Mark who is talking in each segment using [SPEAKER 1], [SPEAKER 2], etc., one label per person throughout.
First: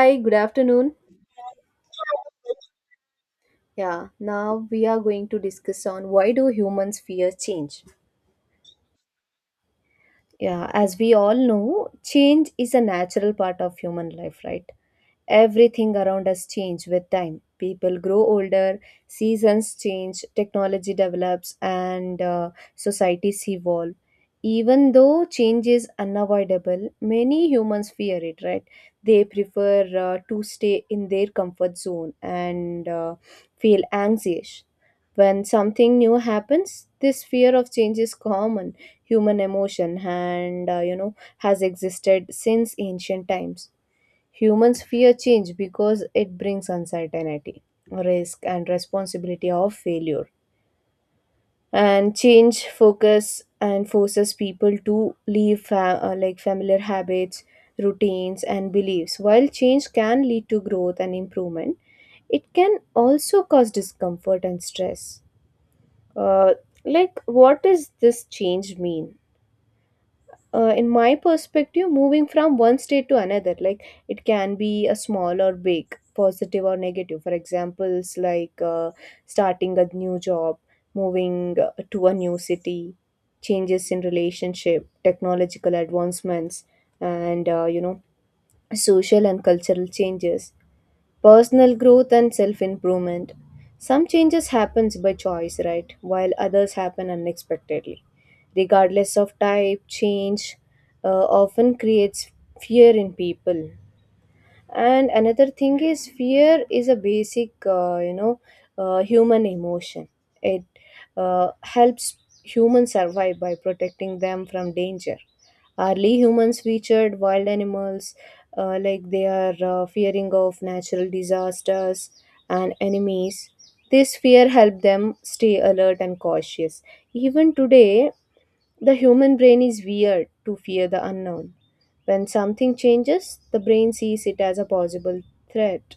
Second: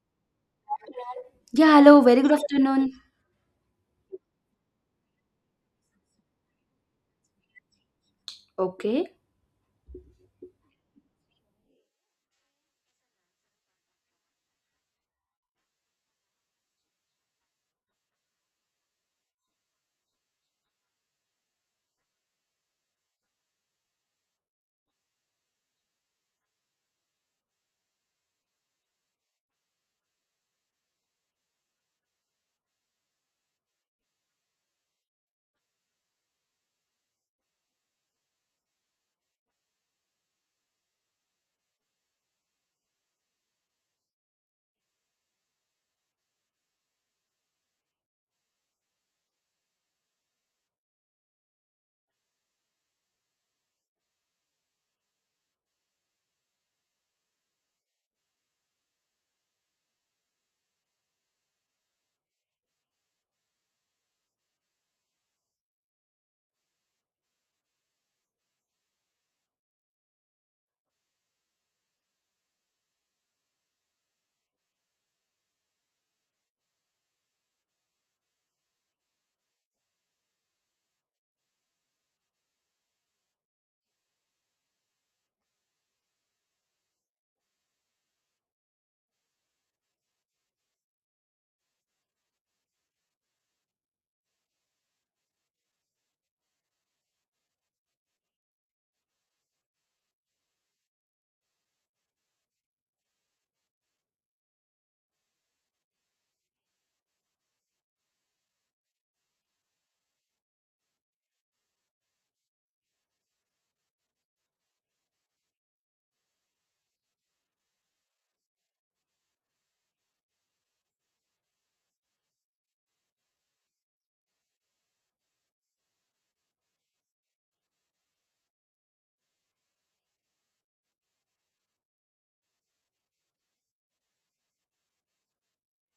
[SPEAKER 1] Hi, good afternoon.
[SPEAKER 2] Yeah, hello, very good afternoon.
[SPEAKER 1] Yeah, now we are going to discuss on why do humans fear change?
[SPEAKER 2] Okay.
[SPEAKER 1] Yeah, as we all know, change is a natural part of human life, right? Everything around us change with time. People grow older, seasons change, technology develops, and societies evolve. Even though change is unavoidable, many humans fear it, right? They prefer to stay in their comfort zone and feel anxious. When something new happens, this fear of change is common human emotion and has existed since ancient times. Humans fear change because it brings uncertainty, risk, and responsibility of failure. And change focus and forces people to leave like familiar habits, routines, and beliefs. While change can lead to growth and improvement, it can also cause discomfort and stress. Uh, like, what does this change mean? In my perspective, moving from one state to another, like it can be a small or big, positive or negative. For examples, like starting a new job, moving to a new city, changes in relationship, technological advancements, and social and cultural changes, personal growth and self-improvement. Some changes happens by choice, right, while others happen unexpectedly. Regardless of type, change often creates fear in people. And another thing is, fear is a basic human emotion. It uh, helps humans survive by protecting them from danger. Early humans featured wild animals, like they are fearing of natural disasters and enemies. This fear helped them stay alert and cautious. Even today, the human brain is weird to fear the unknown. When something changes, the brain sees it as a possible threat.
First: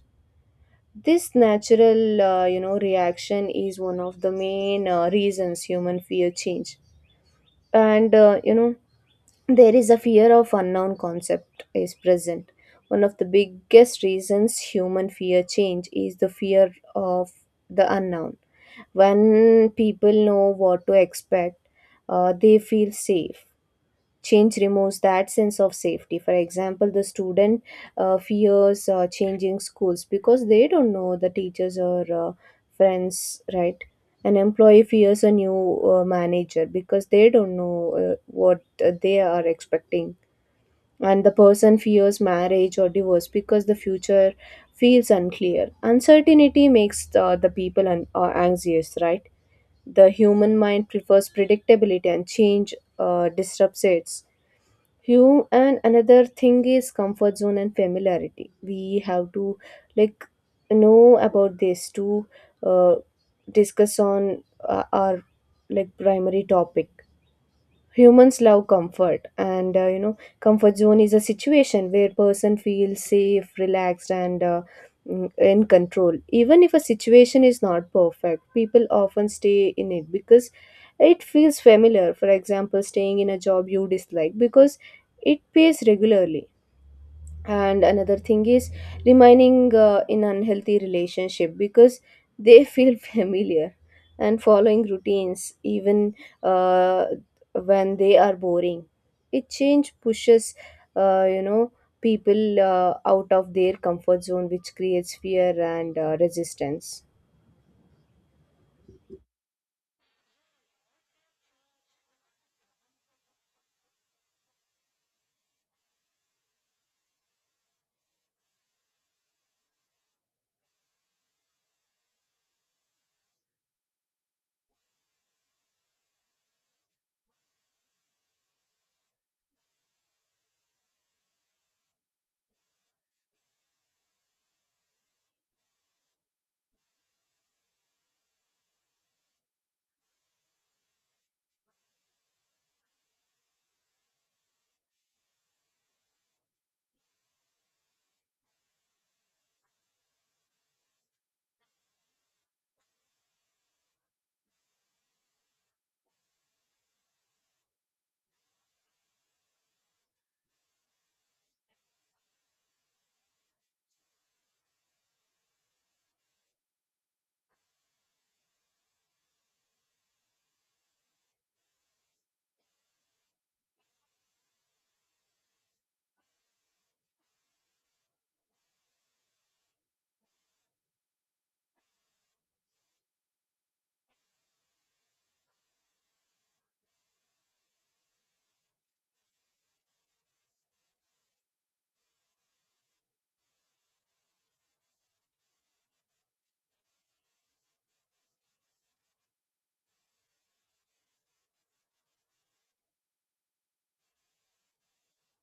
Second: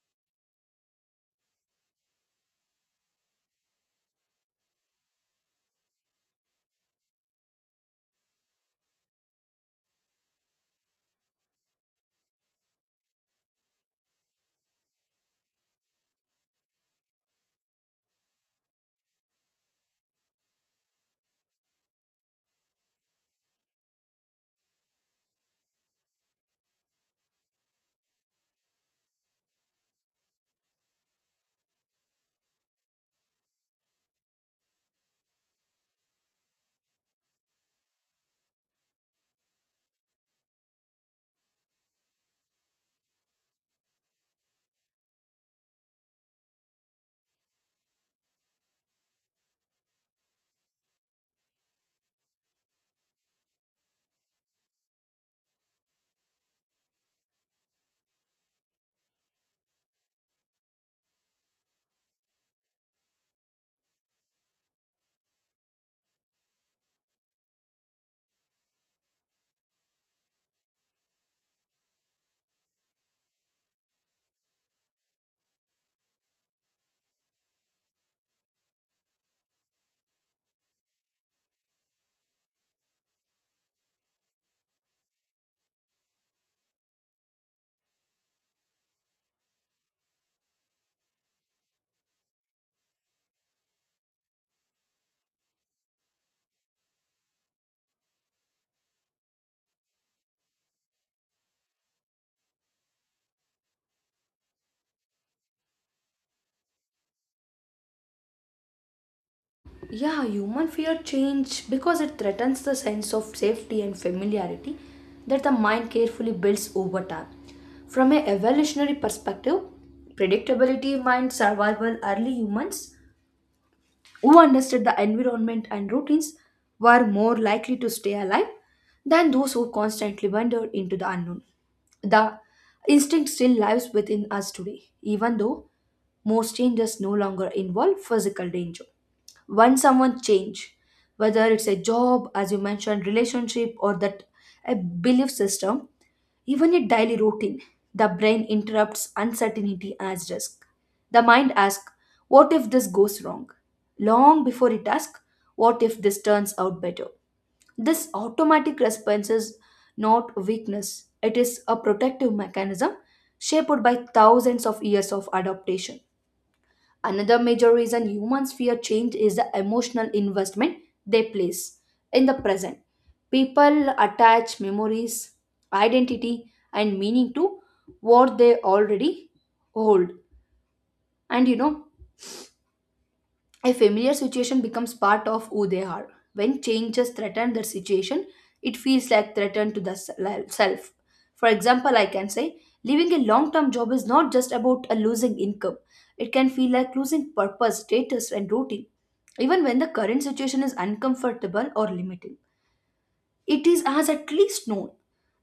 [SPEAKER 1] This natural, reaction is one of the main reasons human fear change. And there is a fear of unknown concept is present. One of the biggest reasons human fear change is the fear of the unknown. When people know what to expect, they feel safe. Change removes that sense of safety. For example, the student fears changing schools because they don't know the teachers or friends, right? An employee fears a new manager because they don't know what they are expecting. And the person fears marriage or divorce because the future feels unclear. Uncertainty makes the people anxious, right? The human mind prefers predictability and change disrupts it. Hume, and another thing is comfort zone and familiarity. We have to, like, know about this to uh, discuss on our, like, primary topic. Humans love comfort, and comfort zone is a situation where person feels safe, relaxed, and in control. Even if a situation is not perfect, people often stay in it because it feels familiar. For example, staying in a job you dislike because it pays regularly, and another thing is remaining in unhealthy relationship because they feel familiar, and following routines even uh, when they are boring. It change pushes uh, you know people out of their comfort zone, which creates fear and resistance.
[SPEAKER 2] Yeah, human fear change because it threatens the sense of safety and familiarity that the mind carefully builds over time. From an evolutionary perspective, predictability minds survival early humans who understood the environment and routines were more likely to stay alive than those who constantly wandered into the unknown. The instinct still lives within us today, even though most changes no longer involve physical danger. When someone change, whether it's a job, as you mentioned, relationship, or that a belief system, even in daily routine, the brain interrupts uncertainty as risk. The mind asks, what if this goes wrong? Long before it asks, what if this turns out better? This automatic response is not weakness, it is a protective mechanism shaped by thousands of years of adaptation. Another major reason humans fear change is the emotional investment they place in the present. People attach memories, identity, and meaning to what they already hold. And you know, a familiar situation becomes part of who they are. When changes threaten their situation, it feels like threatened to the self. For example, I can say leaving a long term job is not just about a losing income, it can feel like losing purpose, status, and routine. Even when the current situation is uncomfortable or limiting, it is as at least known.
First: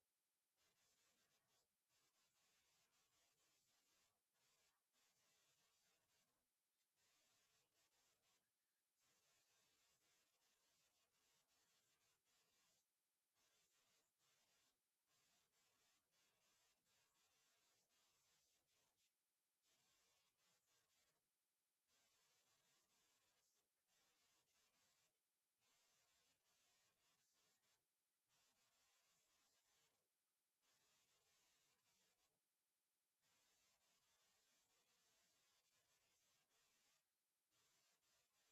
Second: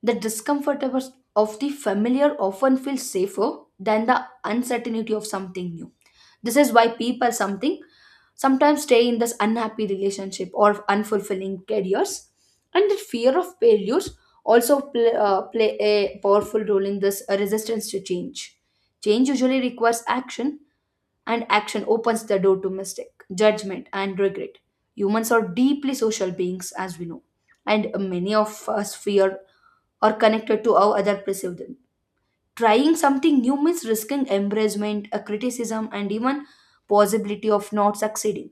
[SPEAKER 2] The discomfort of the familiar often feels safer than the uncertainty of something new. This is why people something sometimes stay in this unhappy relationship or unfulfilling careers, and the fear of failures also play a powerful role in this resistance to change. Change usually requires action, and action opens the door to mistake judgment and regret. Humans are deeply social beings, as we know, and many of us fear or connected to how other perceive them. Trying something new means risking embarrassment, a criticism, and even possibility of not succeeding.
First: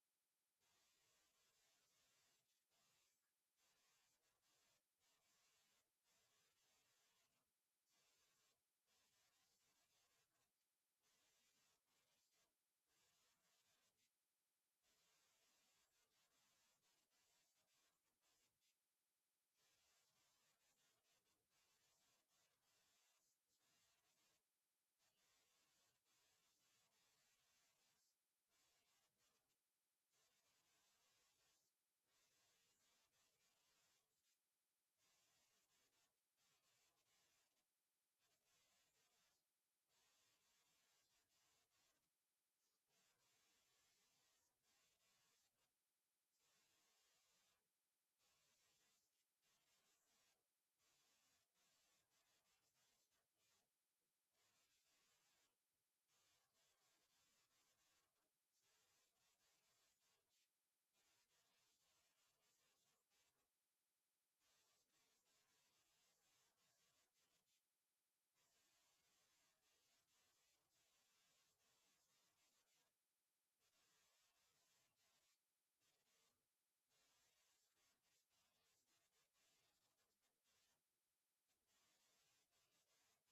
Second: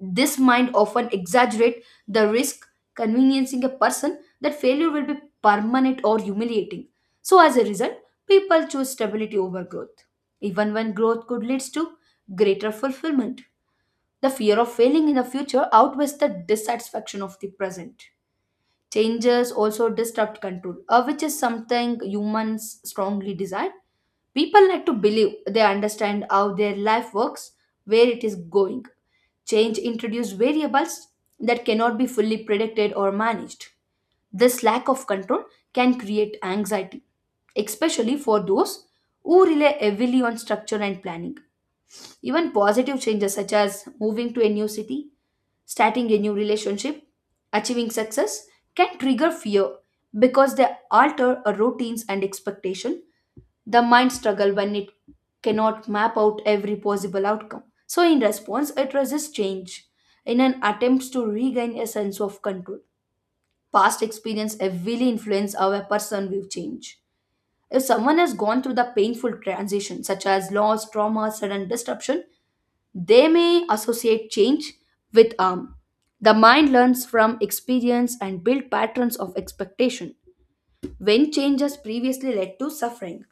[SPEAKER 2] This mind often exaggerate the risk, conveniencing a person that failure will be permanent or humiliating. So as a result, people choose stability over growth, even when growth could lead to greater fulfillment. The fear of failing in the future outweighs the dissatisfaction of the present. Changes also disrupt control, which is something humans strongly desire. People like to believe they understand how their life works, where it is going. Change introduces variables that cannot be fully predicted or managed. This lack of control can create anxiety, especially for those who rely heavily on structure and planning. Even positive changes such as moving to a new city, starting a new relationship, achieving success can trigger fear because they alter our routines and expectation. The mind struggles when it cannot map out every possible outcome. So, in response, it resists change in an attempt to regain a sense of control. Past experience heavily influence how a person will change. If someone has gone through the painful transition, such as loss, trauma, sudden disruption, they may associate change with harm. The mind learns from experience and build patterns of expectation when change has previously led to suffering.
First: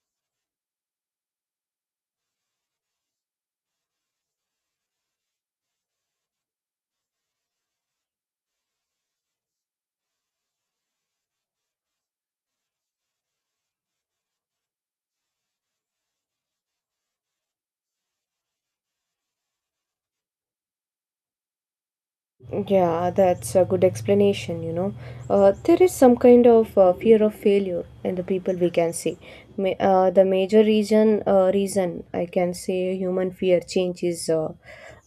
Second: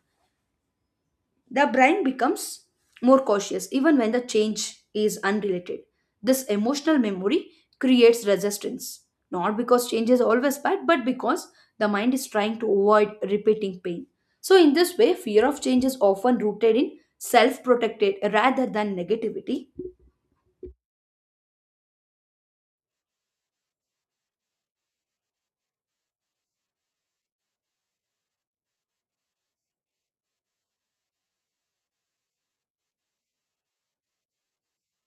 [SPEAKER 2] The brain becomes more cautious even when the change is unrelated. This emotional memory creates resistance, not because change is always bad, but because the mind is trying to avoid repeating pain. So, in this way, fear of change is often rooted in self protected rather than negativity.
[SPEAKER 1] Yeah, that's a good explanation, you know. There is some kind of fear of failure in the people we can see. The major reason, reason I can say human fear change is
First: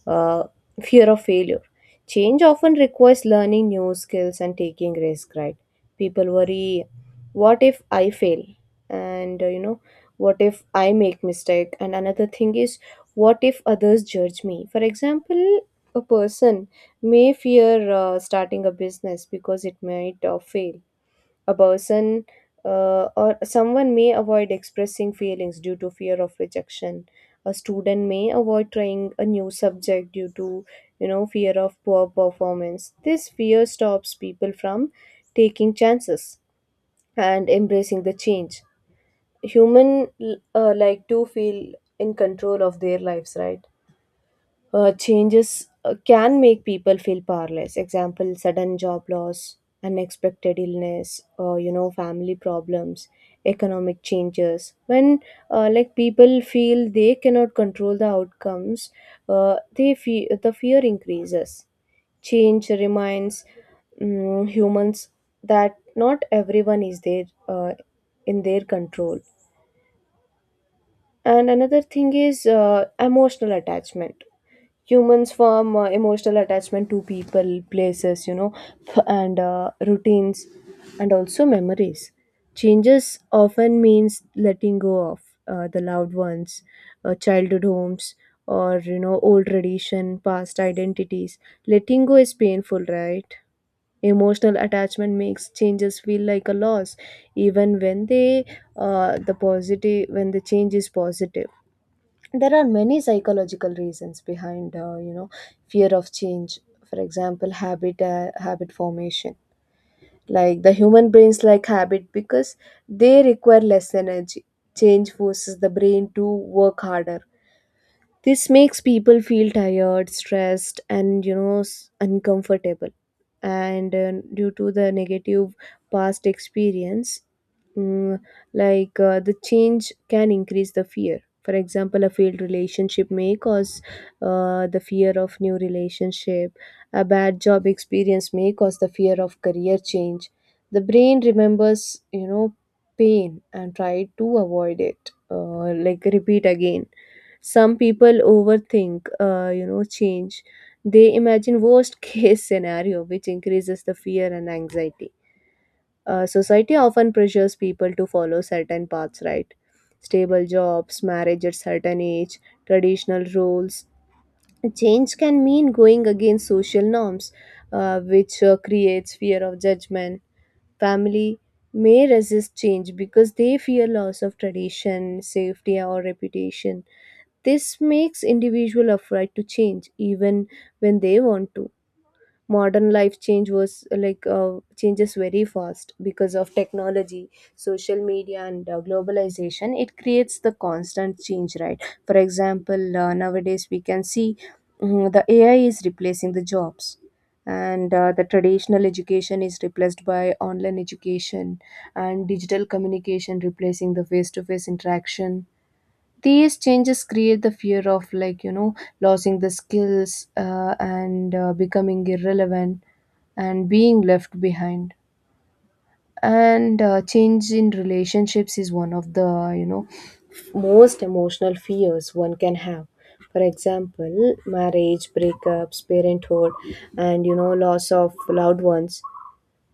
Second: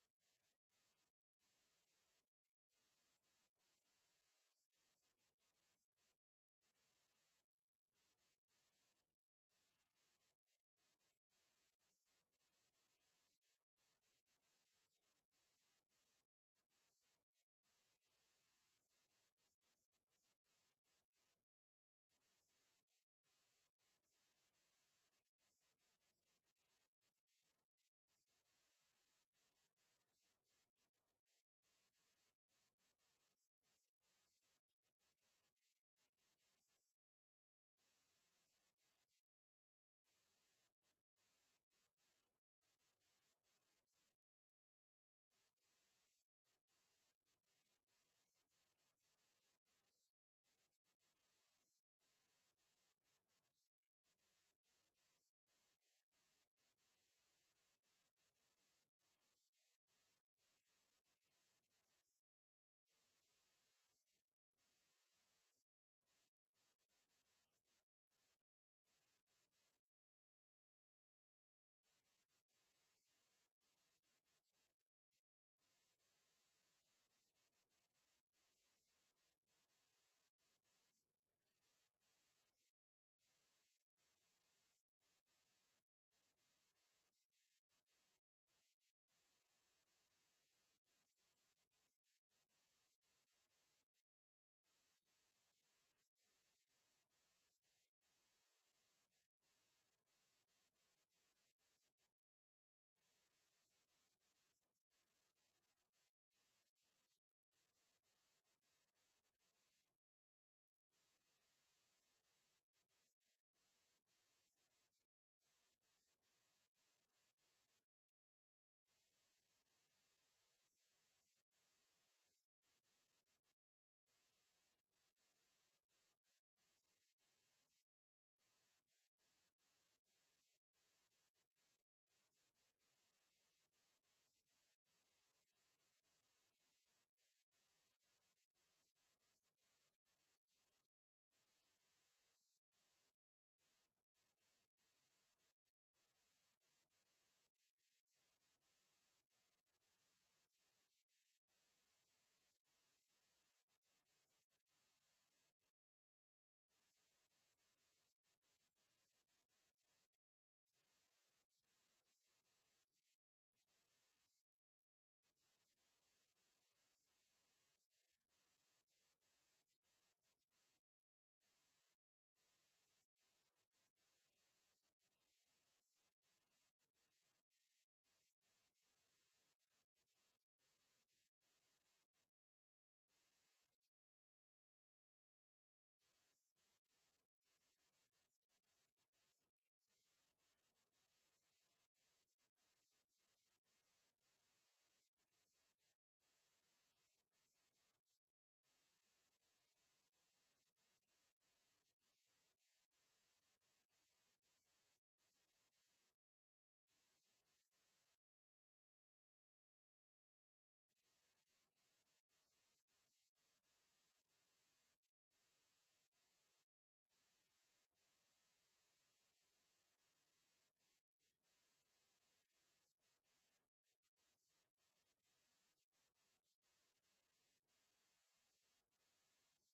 [SPEAKER 1] uh, fear of failure. Change often requires learning new skills and taking risk, right? People worry, what if I fail? And what if I make mistake? And another thing is, what if others judge me? For example, a person may fear starting a business because it might fail. A person or someone may avoid expressing feelings due to fear of rejection. A student may avoid trying a new subject due to, fear of poor performance. This fear stops people from taking chances and embracing the change. Human like to feel in control of their lives, right? Changes can make people feel powerless. Example, sudden job loss, unexpected illness, or, family problems, economic changes. When like people feel they cannot control the outcomes, uh, the fear increases. Change reminds humans that not everyone is there in their control. And another thing is emotional attachment. Humans form emotional attachment to people, places, you know, f- and routines, and also memories. Changes often means letting go of the loved ones, childhood homes, or, old tradition, past identities. Letting go is painful, right? Emotional attachment makes changes feel like a loss, even when they the positive when the change is positive. There are many psychological reasons behind fear of change. For example, habit formation. Like the human brains like habit because they require less energy. Change forces the brain to work harder. This makes people feel tired, stressed, and, uncomfortable. And due to the negative past experience, mm, like the change can increase the fear. For example, a failed relationship may cause the fear of new relationship. A bad job experience may cause the fear of career change. The brain remembers, you know, pain and try to avoid it, like repeat again. Some people overthink, change. They imagine worst case scenario, which increases the fear and anxiety. Society often pressures people to follow certain paths, right? Stable jobs, marriage at certain age, traditional roles. Change can mean going against social norms, which creates fear of judgment. Family may resist change because they fear loss of tradition, safety, or reputation. This makes individual afraid to change even when they want to. Modern life change was changes very fast because of technology, social media, and globalization. It creates the constant change, right? For example, nowadays we can see, the AI is replacing the jobs, and the traditional education is replaced by online education, and digital communication replacing the face-to-face interaction. These changes create the fear of, like, you know, losing the skills, and becoming irrelevant and being left behind. And change in relationships is one of the, you know, most emotional fears one can have. For example, marriage, breakups, parenthood, and, you know, loss of loved ones.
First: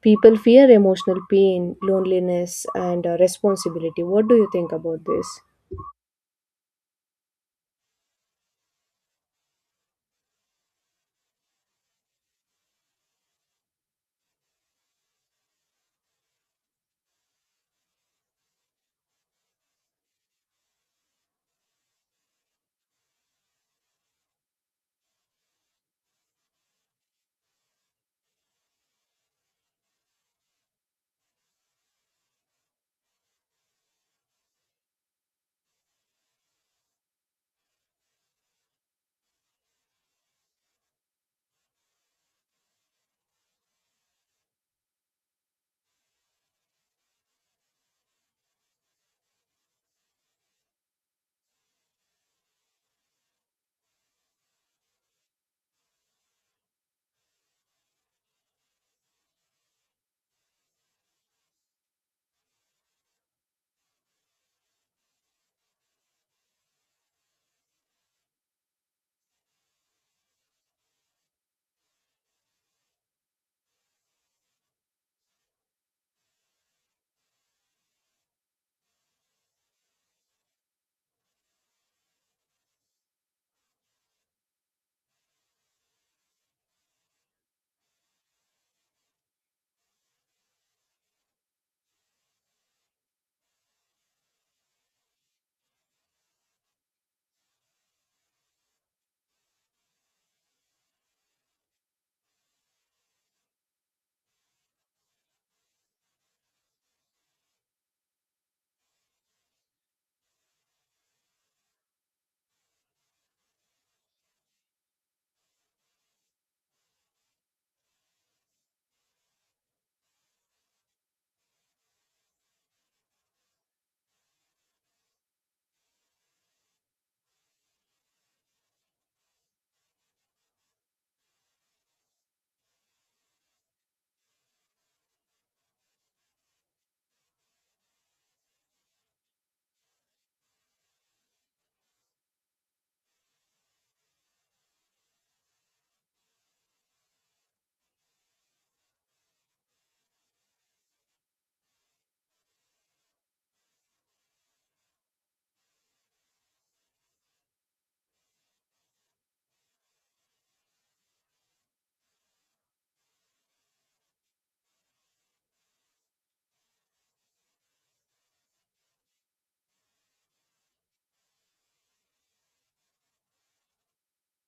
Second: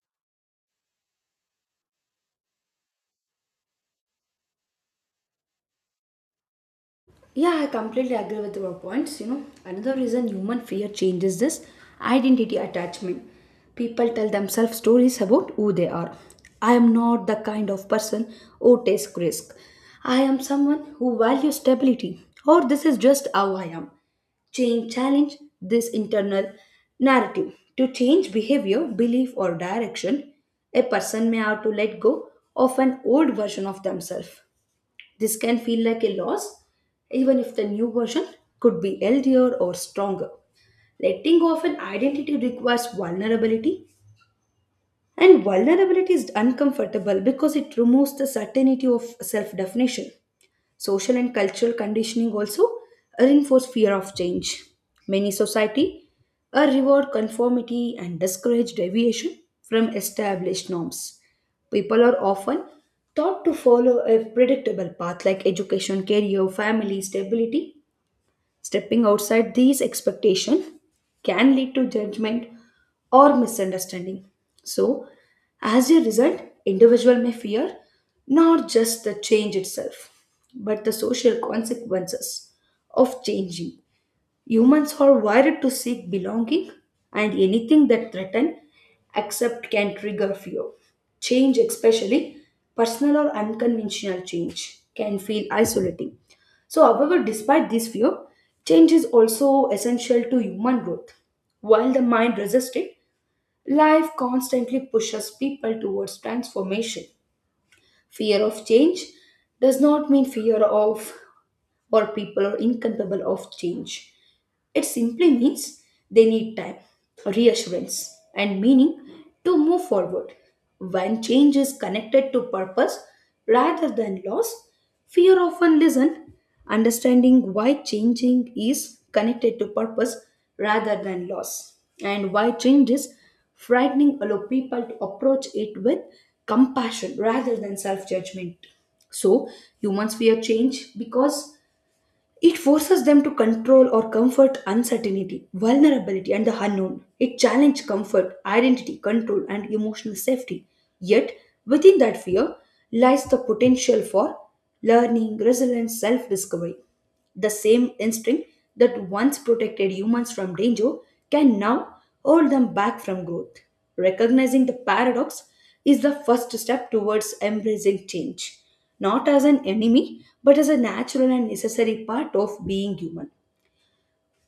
[SPEAKER 1] People fear emotional pain, loneliness, and responsibility. What do you think about this?
[SPEAKER 2] Yeah, I completely agree with your points. You know, another reason human fear changes this identity attachment. People tell themselves stories about who they are. I am not the kind of person who takes risk. I am someone who values stability, or this is just how I am. Change challenge this internal narrative. To change behavior, belief, or direction, a person may have to let go of an old version of themselves. This can feel like a loss, even if the new version could be healthier or stronger. Letting go of an identity requires vulnerability, and vulnerability is uncomfortable because it removes the certainty of self definition. Social and cultural conditioning also reinforce fear of change. Many society reward conformity and discourage deviation from established norms. People are often taught to follow a predictable path like education, career, family, stability. Stepping outside these expectations can lead to judgment or misunderstanding. So, as a result, individual may fear not just the change itself, but the social consequences of changing. Humans are wired to seek belonging, and anything that threatens accept can trigger fear. Change, especially personal or unconventional change, can feel isolating. So, however, despite this fear, change is also essential to human growth. While the mind resists it, life constantly pushes people towards transformation. Fear of change does not mean fear of or people are incapable of change. It simply means they need time, reassurance, and meaning to move forward. When change is connected to purpose rather than loss, fear often listen. Understanding why changing is connected to purpose rather than loss, and why change is frightening, allow people to approach it with compassion rather than self judgment. So humans fear change because it forces them to control or comfort uncertainty, vulnerability, and the unknown. It challenges comfort, identity, control, and emotional safety. Yet, within that fear lies the potential for learning, resilience, self discovery. The same instinct that once protected humans from danger can now hold them back from growth. Recognizing the paradox is the first step towards embracing change, not as an enemy, but as a natural and necessary part of being human.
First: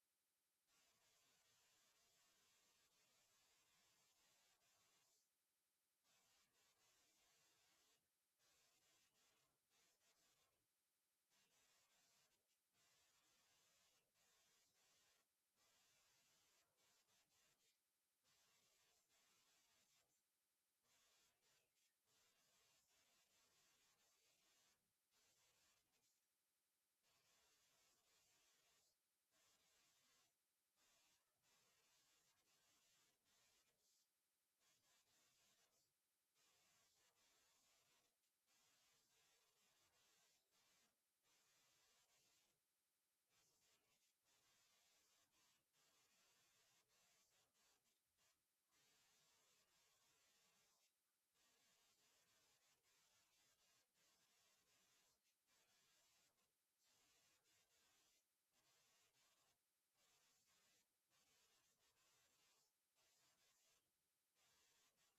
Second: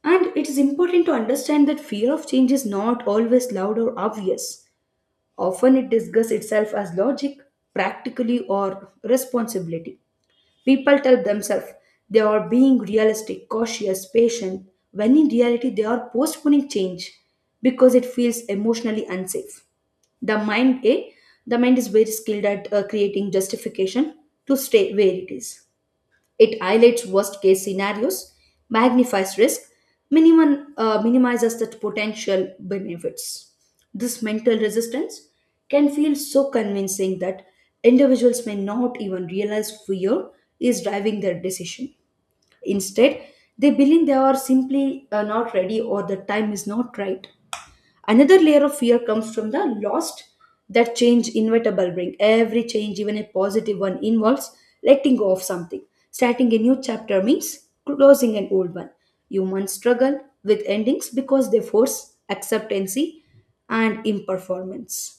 [SPEAKER 2] And it is important to understand that fear of change is not always loud or obvious. Often it disguises itself as logic, practically, or responsibility. People tell themselves they are being realistic, cautious, patient, when in reality they are postponing change because it feels emotionally unsafe. The mind, eh? The mind is very skilled at creating justification to stay where it is. It highlights worst case scenarios, magnifies risk, minimizes the potential benefits. This mental resistance can feel so convincing that individuals may not even realize fear is driving their decision. Instead, they believe they are simply not ready or the time is not right. Another layer of fear comes from the lost that change inevitable bring. Every change, even a positive one, involves letting go of something. Starting a new chapter means closing an old one. Humans struggle with endings because they force acceptancy and imperformance.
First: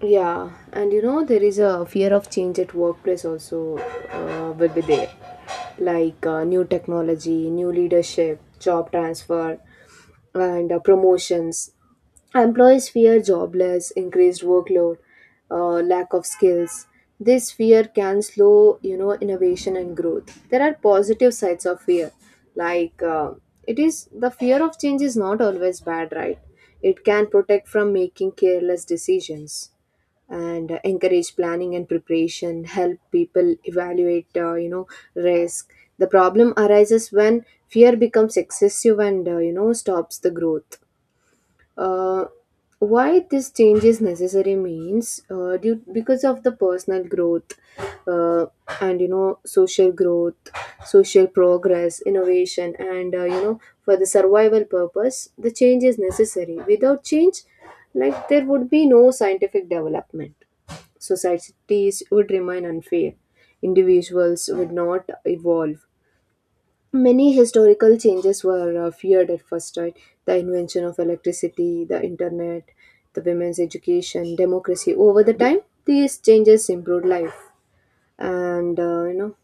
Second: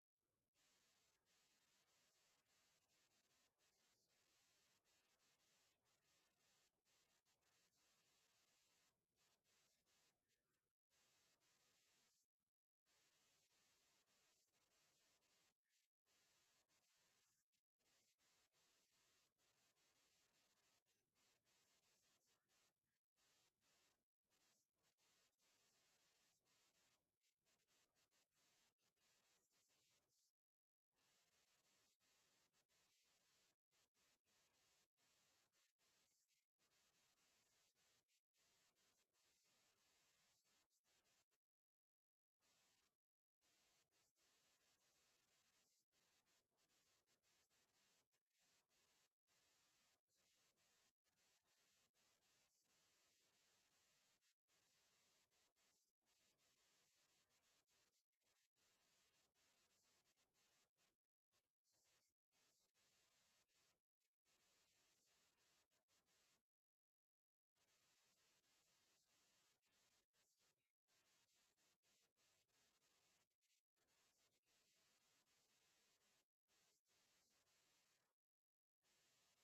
[SPEAKER 1] Yeah, and you know, there is a fear of change at workplace also will be there. Like new technology, new leadership, job transfer, and promotions. Employees fear jobless, increased workload, lack of skills. This fear can slow, you know, innovation and growth. There are positive sides of fear. Like it is, the fear of change is not always bad, right? It can protect from making careless decisions and encourage planning and preparation, help people evaluate, risk. The problem arises when fear becomes excessive and, stops the growth. uh, why this change is necessary means, because of the personal growth uh, and, you know, social growth, social progress, innovation, and, for the survival purpose, the change is necessary. Without change, like, there would be no scientific development. Societies would remain unfair. Individuals would not evolve. Many historical changes were feared at first, right? The invention of electricity, the internet, the women's education, democracy. Over the time, these changes improved life, and,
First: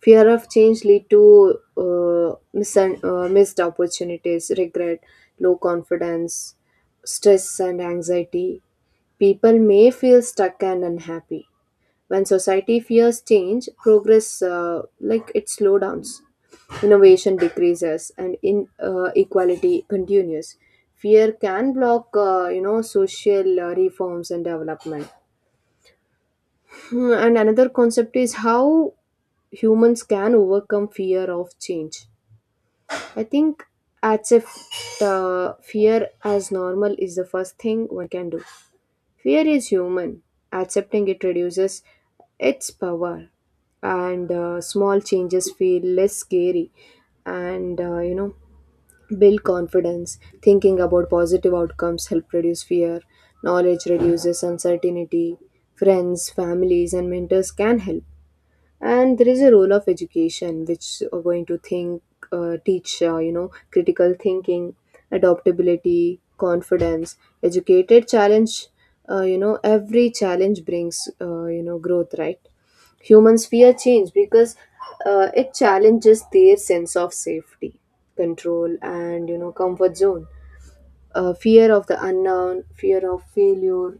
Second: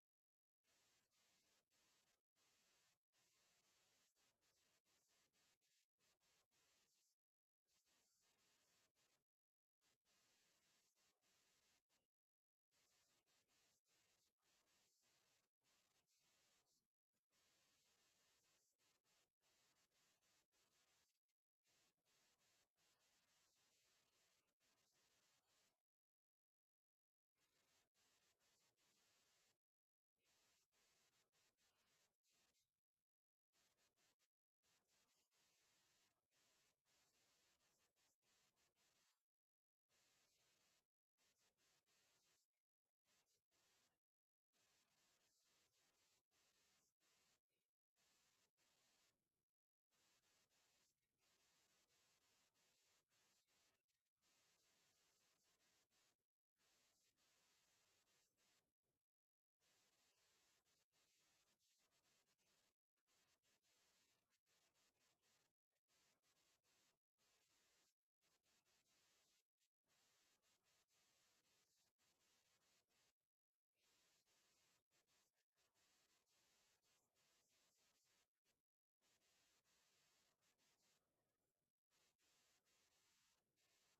[SPEAKER 1] fear of change lead to missed opportunities, regret, low confidence, stress, and anxiety. People may feel stuck and unhappy when society fears change progress. Like, it slow downs, innovation decreases, and inequality continues. Fear can block, social reforms and development. Hmm, and another concept is how humans can overcome fear of change. I think, as if fear as normal is the first thing one can do. Fear is human. Accepting it reduces its power, and small changes feel less scary and build confidence. Thinking about positive outcomes help reduce fear. Knowledge reduces uncertainty. Friends, families and mentors can help, and there is a role of education which are going to think, teach critical thinking, adaptability, confidence, educated challenge. Every challenge brings growth, right? Humans fear change because it challenges their sense of safety, control and you know comfort zone. Fear of the unknown, fear of failure,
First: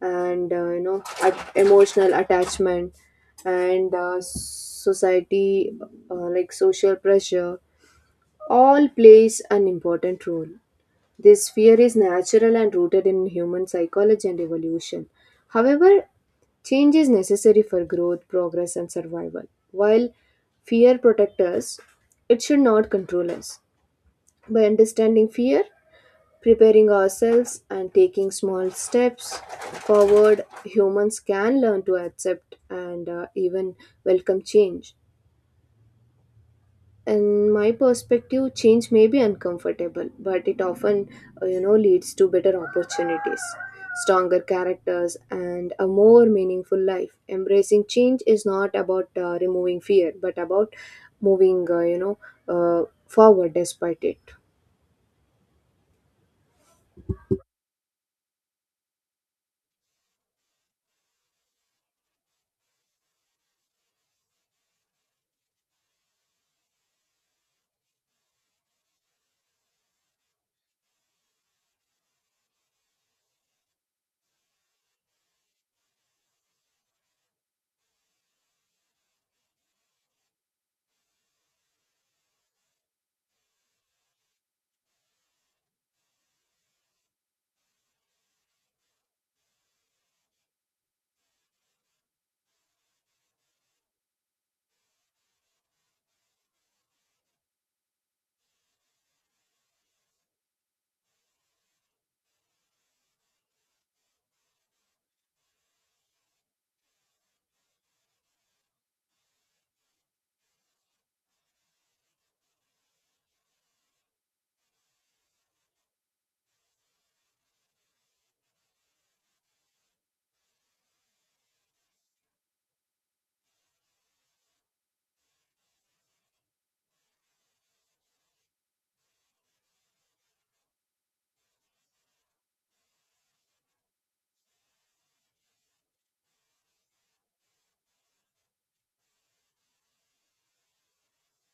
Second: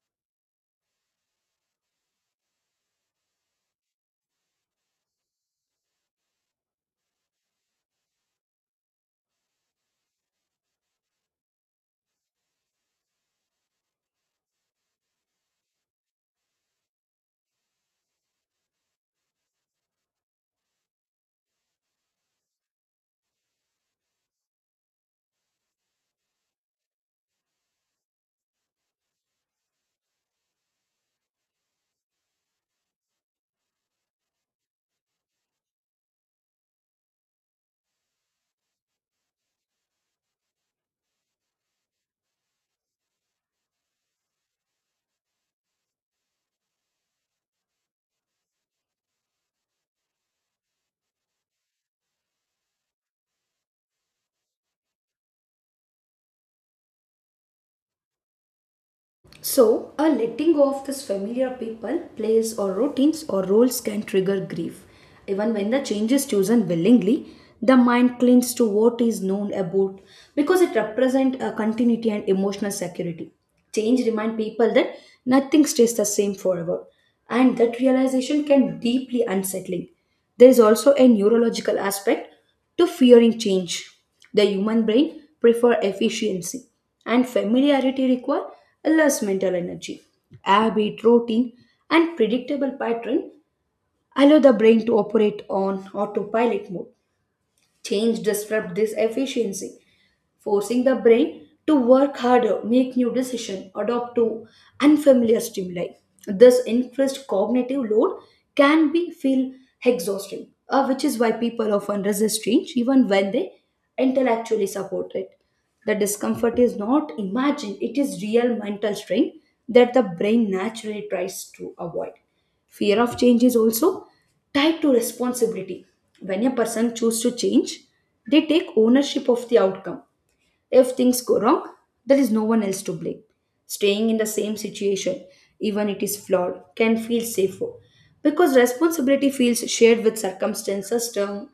[SPEAKER 1] and emotional attachment, and society, like social pressure, all plays an important role. This fear is natural and rooted in human psychology and evolution. However, change is necessary for growth, progress and survival. While fear protects us, it should not control us. By understanding fear, preparing ourselves and taking small steps forward, humans can learn to accept and even welcome change. In my perspective, change may be uncomfortable, but it often, leads to better opportunities, stronger characters, and a more meaningful life. Embracing change is not about removing fear, but about moving, forward despite it.
[SPEAKER 2] So, a letting go of this familiar people, place, or routines or roles can trigger grief. Even when the change is chosen willingly, the mind clings to what is known about because it represents a continuity and emotional security. Change reminds people that nothing stays the same forever, and that realization can be deeply unsettling. There is also a neurological aspect to fearing change. The human brain prefer efficiency and familiarity require less mental energy. Habit, routine and predictable pattern allow the brain to operate on autopilot mode. Change disrupt this efficiency forcing the brain to work harder, make new decisions, adopt to unfamiliar stimuli. This increased cognitive load can be feel exhausting, which is why people often resist change even when they intellectually support it. The discomfort is not imagined, it is real mental strain that the brain naturally tries to avoid. Fear of change is also tied to responsibility. When a person chooses to change, they take ownership of the outcome if things go wrong, there is no one else to blame. Staying in the same situation, even it is flawed, can feel safer because responsibility feels shared with circumstances, term,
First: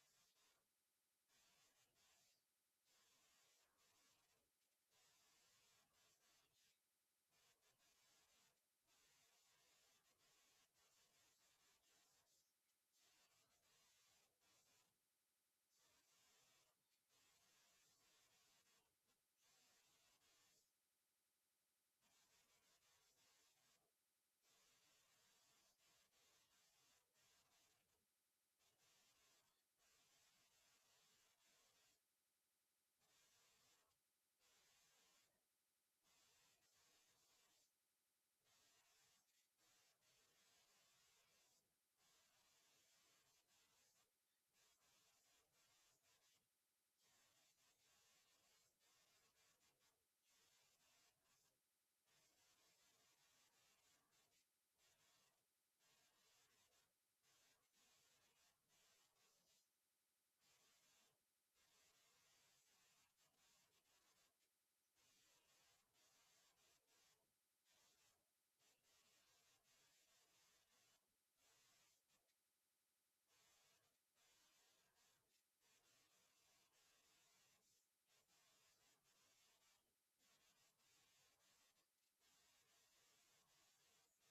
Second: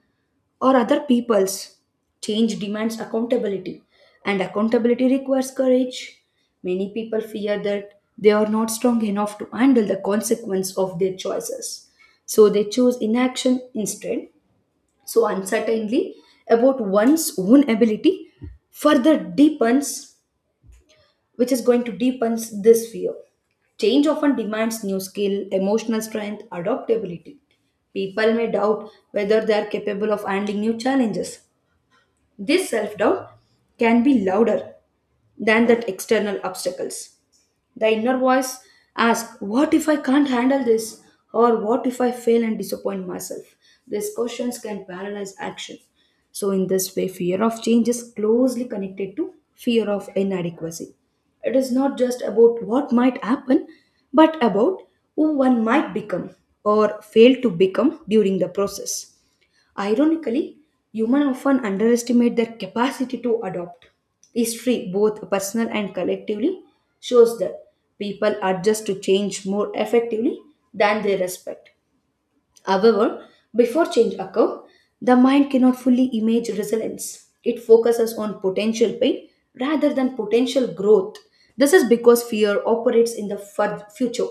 [SPEAKER 2] or other people's. Change demands accountability, and accountability requires courage. Many people fear that they are not strong enough to handle the consequence of their choices, so they choose inaction instead. So, uncertainty about one's own ability further deepens, which is going to deepen this fear. Change often demands new skill, emotional strength, adaptability. People may doubt whether they are capable of handling new challenges. This self doubt can be louder than that external obstacles. The inner voice asks, what if I can't handle this? Or what if I fail and disappoint myself? These questions can paralyze action. So, in this way, fear of change is closely connected to fear of inadequacy. It is not just about what might happen, but about who one might become or fail to become during the process. Ironically, humans often underestimate their capacity to adopt. History, both personal and collectively, shows that people adjust to change more effectively than they respect. However, before change occurs, the mind cannot fully image resilience. It focuses on potential pain rather than potential growth. This is because fear operates in the future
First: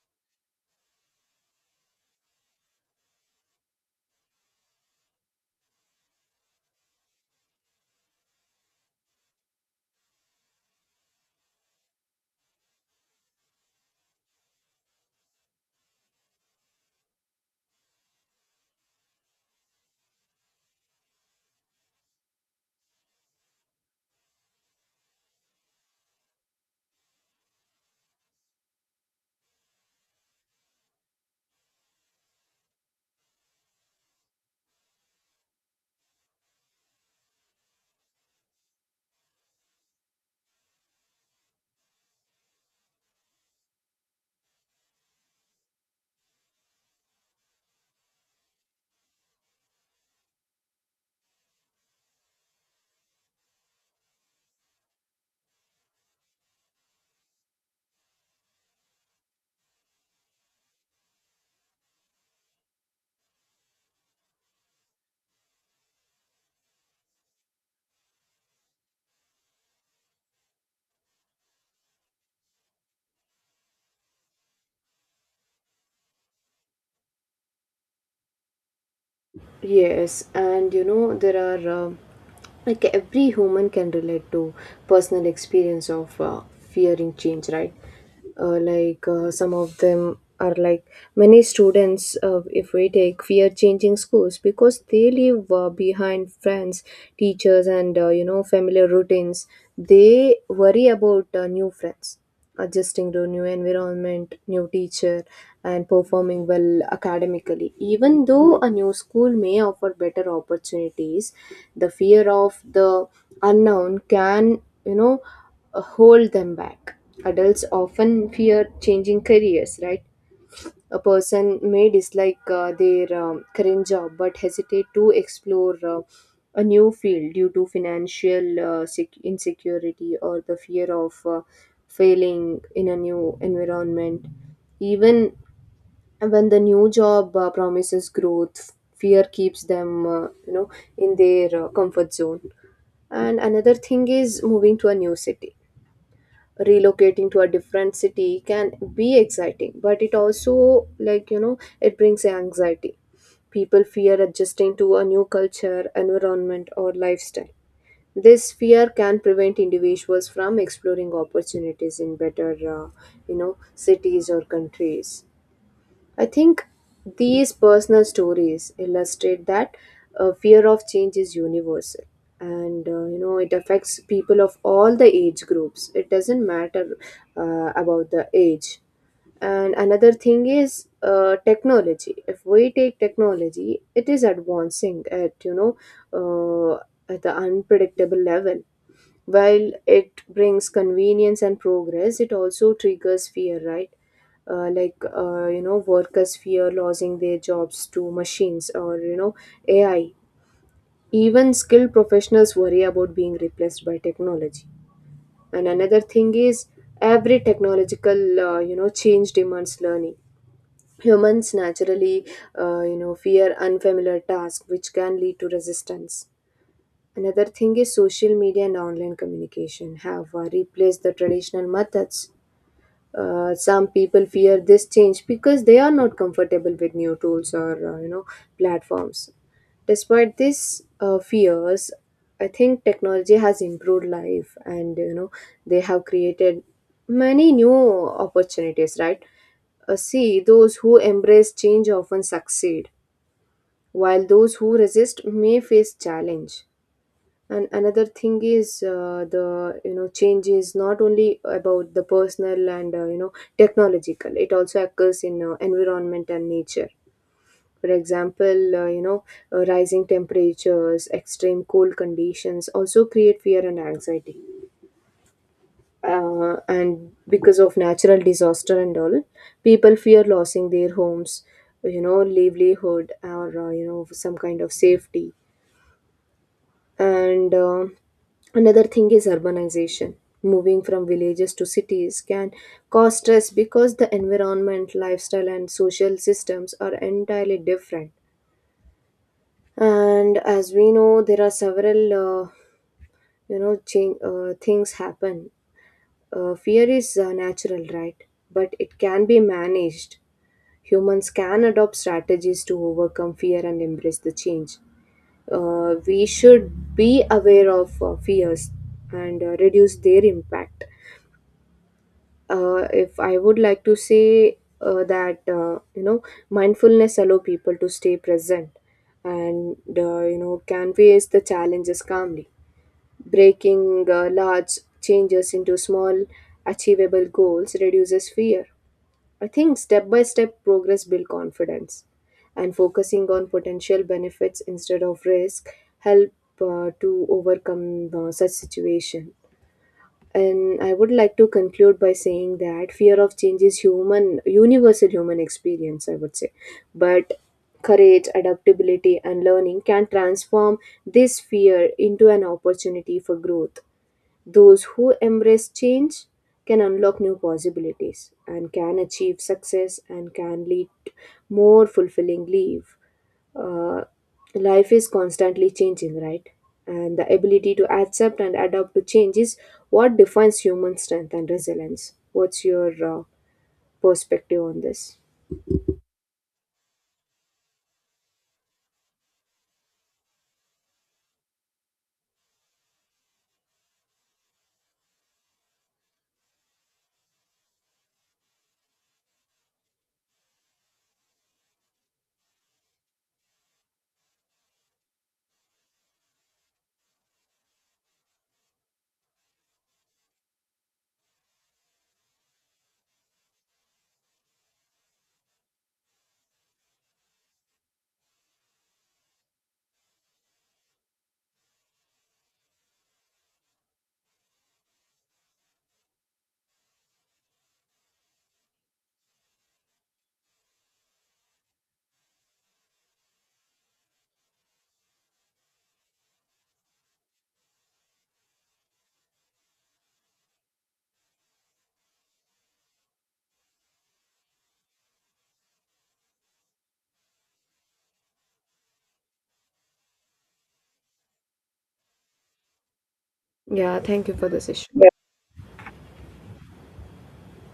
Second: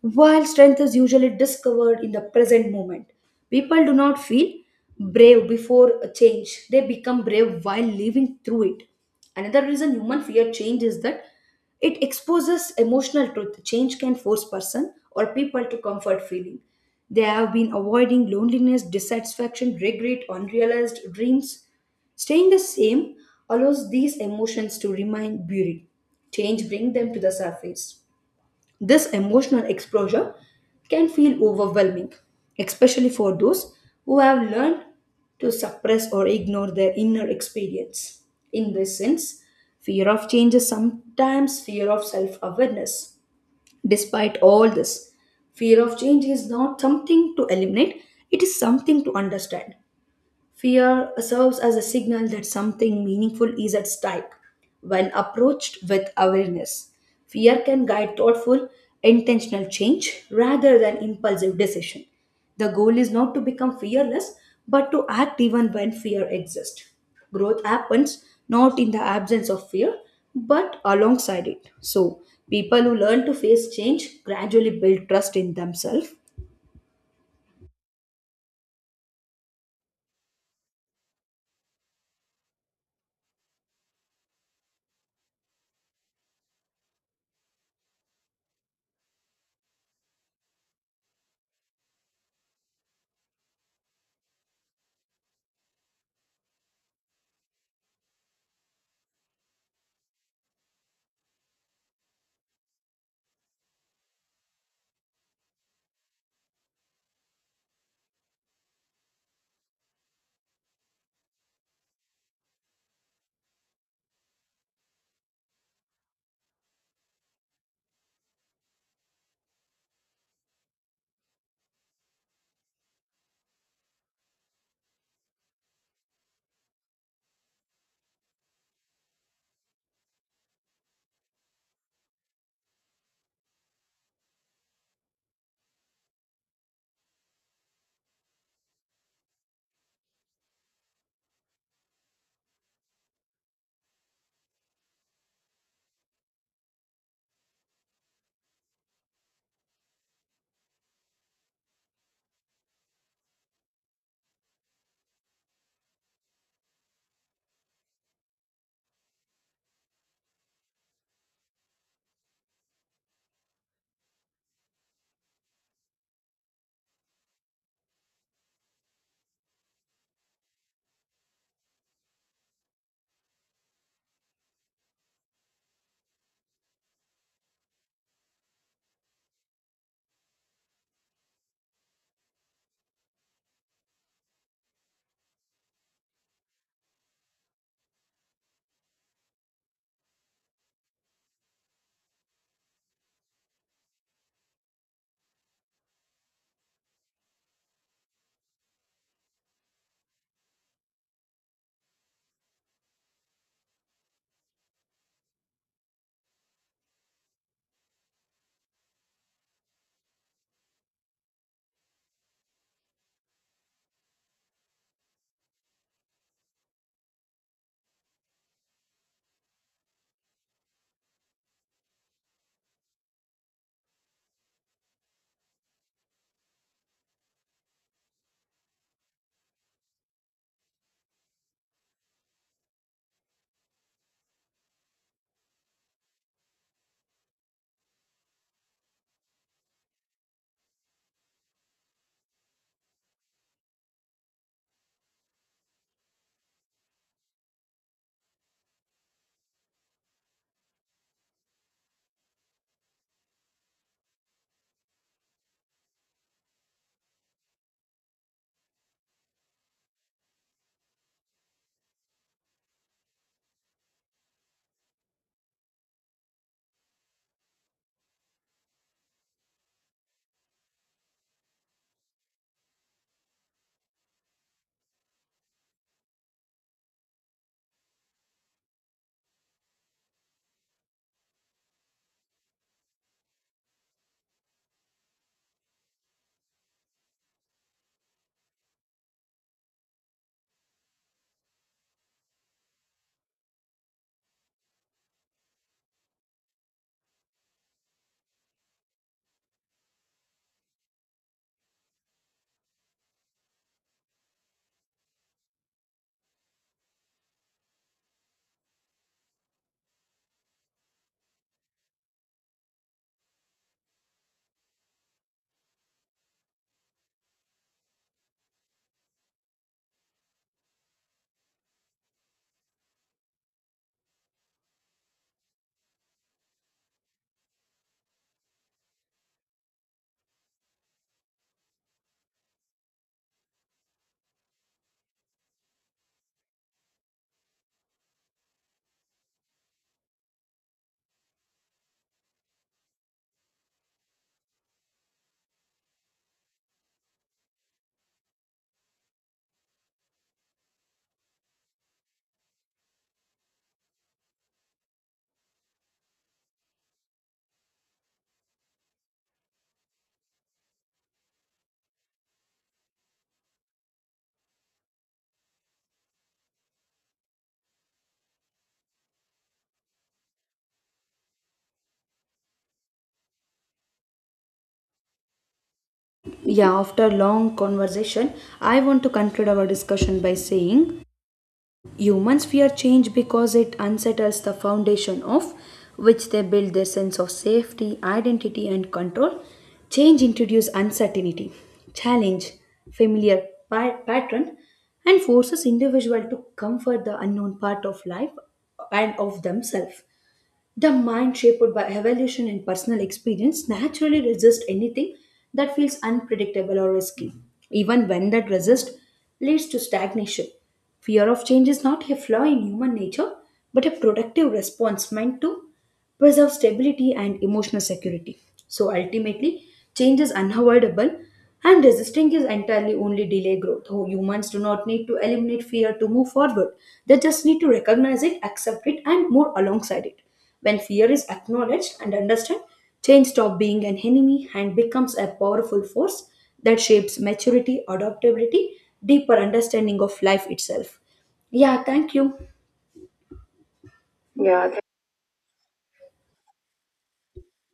[SPEAKER 2] while strength is usually discovered in the present moment, people do not feel brave before a change. They become brave while living through it. Another reason human fear change is that it exposes emotional truth. Change can force person or people to comfort feeling. They have been avoiding loneliness, dissatisfaction, regret, unrealized dreams. Staying the same allows these emotions to remain buried. Change brings them to the surface. This emotional exposure can feel overwhelming, especially for those who have learned to suppress or ignore their inner experience. In this sense, fear of change is sometimes fear of self awareness. Despite all this, fear of change is not something to eliminate, it is something to understand. Fear serves as a signal that something meaningful is at stake. When approached with awareness, fear can guide thoughtful, intentional change rather than impulsive decision. The goal is not to become fearless, but to act even when fear exists. Growth happens not in the absence of fear, but alongside it. So, people who learn to face change gradually build trust in themselves.
[SPEAKER 1] Yes, and you know, there are like every human can relate to personal experience of fearing change, right? Some of them are like many students, if we take fear changing schools because they leave behind friends, teachers, and familiar routines. They worry about new friends, adjusting to new environment, new teacher, and performing well academically. Even though a new school may offer better opportunities, the fear of the unknown can, hold them back. Adults often fear changing careers, right? A person may dislike their current job but hesitate to explore a new field due to financial insecurity or the fear of failing in a new environment. Even when the new job promises growth, fear keeps them, in their comfort zone. And another thing is moving to a new city. Relocating to a different city can be exciting, but it also, like you know, it brings anxiety. People fear adjusting to a new culture, environment or lifestyle. This fear can prevent individuals from exploring opportunities in better, cities or countries. I think these personal stories illustrate that fear of change is universal, and it affects people of all the age groups. It doesn't matter about the age. And another thing is technology. If we take technology, it is advancing at, uh, at the unpredictable level. While it brings convenience and progress, it also triggers fear, right? Workers fear losing their jobs to machines or you know AI. Even skilled professionals worry about being replaced by technology. And another thing is, every technological change demands learning. Humans naturally, fear unfamiliar tasks, which can lead to resistance. Another thing is, social media and online communication have replaced the traditional methods. Some people fear this change because they are not comfortable with new tools or, platforms. Despite these fears, I think technology has improved life, and you know they have created many new opportunities. Right? See, those who embrace change often succeed, while those who resist may face challenge. And another thing is the, you know, change is not only about the personal and, technological. It also occurs in environment and nature. For example, rising temperatures, extreme cold conditions also create fear and anxiety. And because of natural disaster and all, people fear losing their homes, you know, livelihood, or some kind of safety. And another thing is urbanization. Moving from villages to cities can cause stress because the environment, lifestyle, and social systems are entirely different. And as we know, there are several change, things happen. Fear is natural, right? But it can be managed. Humans can adopt strategies to overcome fear and embrace the change. We should be aware of fears and reduce their impact. If I would like to say that, mindfulness allow people to stay present and, can face the challenges calmly. Breaking large changes into small achievable goals reduces fear. I think step by step progress builds confidence, and focusing on potential benefits instead of risk help to overcome such situation. And I would like to conclude by saying that fear of change is human, universal human experience, I would say, but courage, adaptability, and learning can transform this fear into an opportunity for growth. Those who embrace change can unlock new possibilities and can achieve success and can lead more fulfilling life. Uh, Life is constantly changing, right? And the ability to accept and adapt to change is what defines human strength and resilience. What's your perspective on this?
[SPEAKER 2] Yeah, after long conversation, I want to conclude our discussion by saying humans fear change because it unsettles the foundation of which they build their sense of safety, identity, and control. Change introduces uncertainty, challenge, familiar pattern, and forces individual to comfort the unknown part of life and of themselves. The mind shaped by evolution and personal experience naturally resists anything that feels unpredictable or risky, even when that resist leads to stagnation. Fear of change is not a flaw in human nature, but a productive response meant to preserve stability and emotional security. So ultimately, change is unavoidable and resisting is entirely only delay growth. Oh, humans do not need to eliminate fear to move forward. They just need to recognize it, accept it, and move alongside it. When fear is acknowledged and understood, change stops being an enemy and becomes a powerful force that shapes maturity, adaptability, deeper understanding of life itself. Yeah, thank you.
[SPEAKER 1] Yeah, thank you for this
[SPEAKER 2] Yeah,
[SPEAKER 1] issue.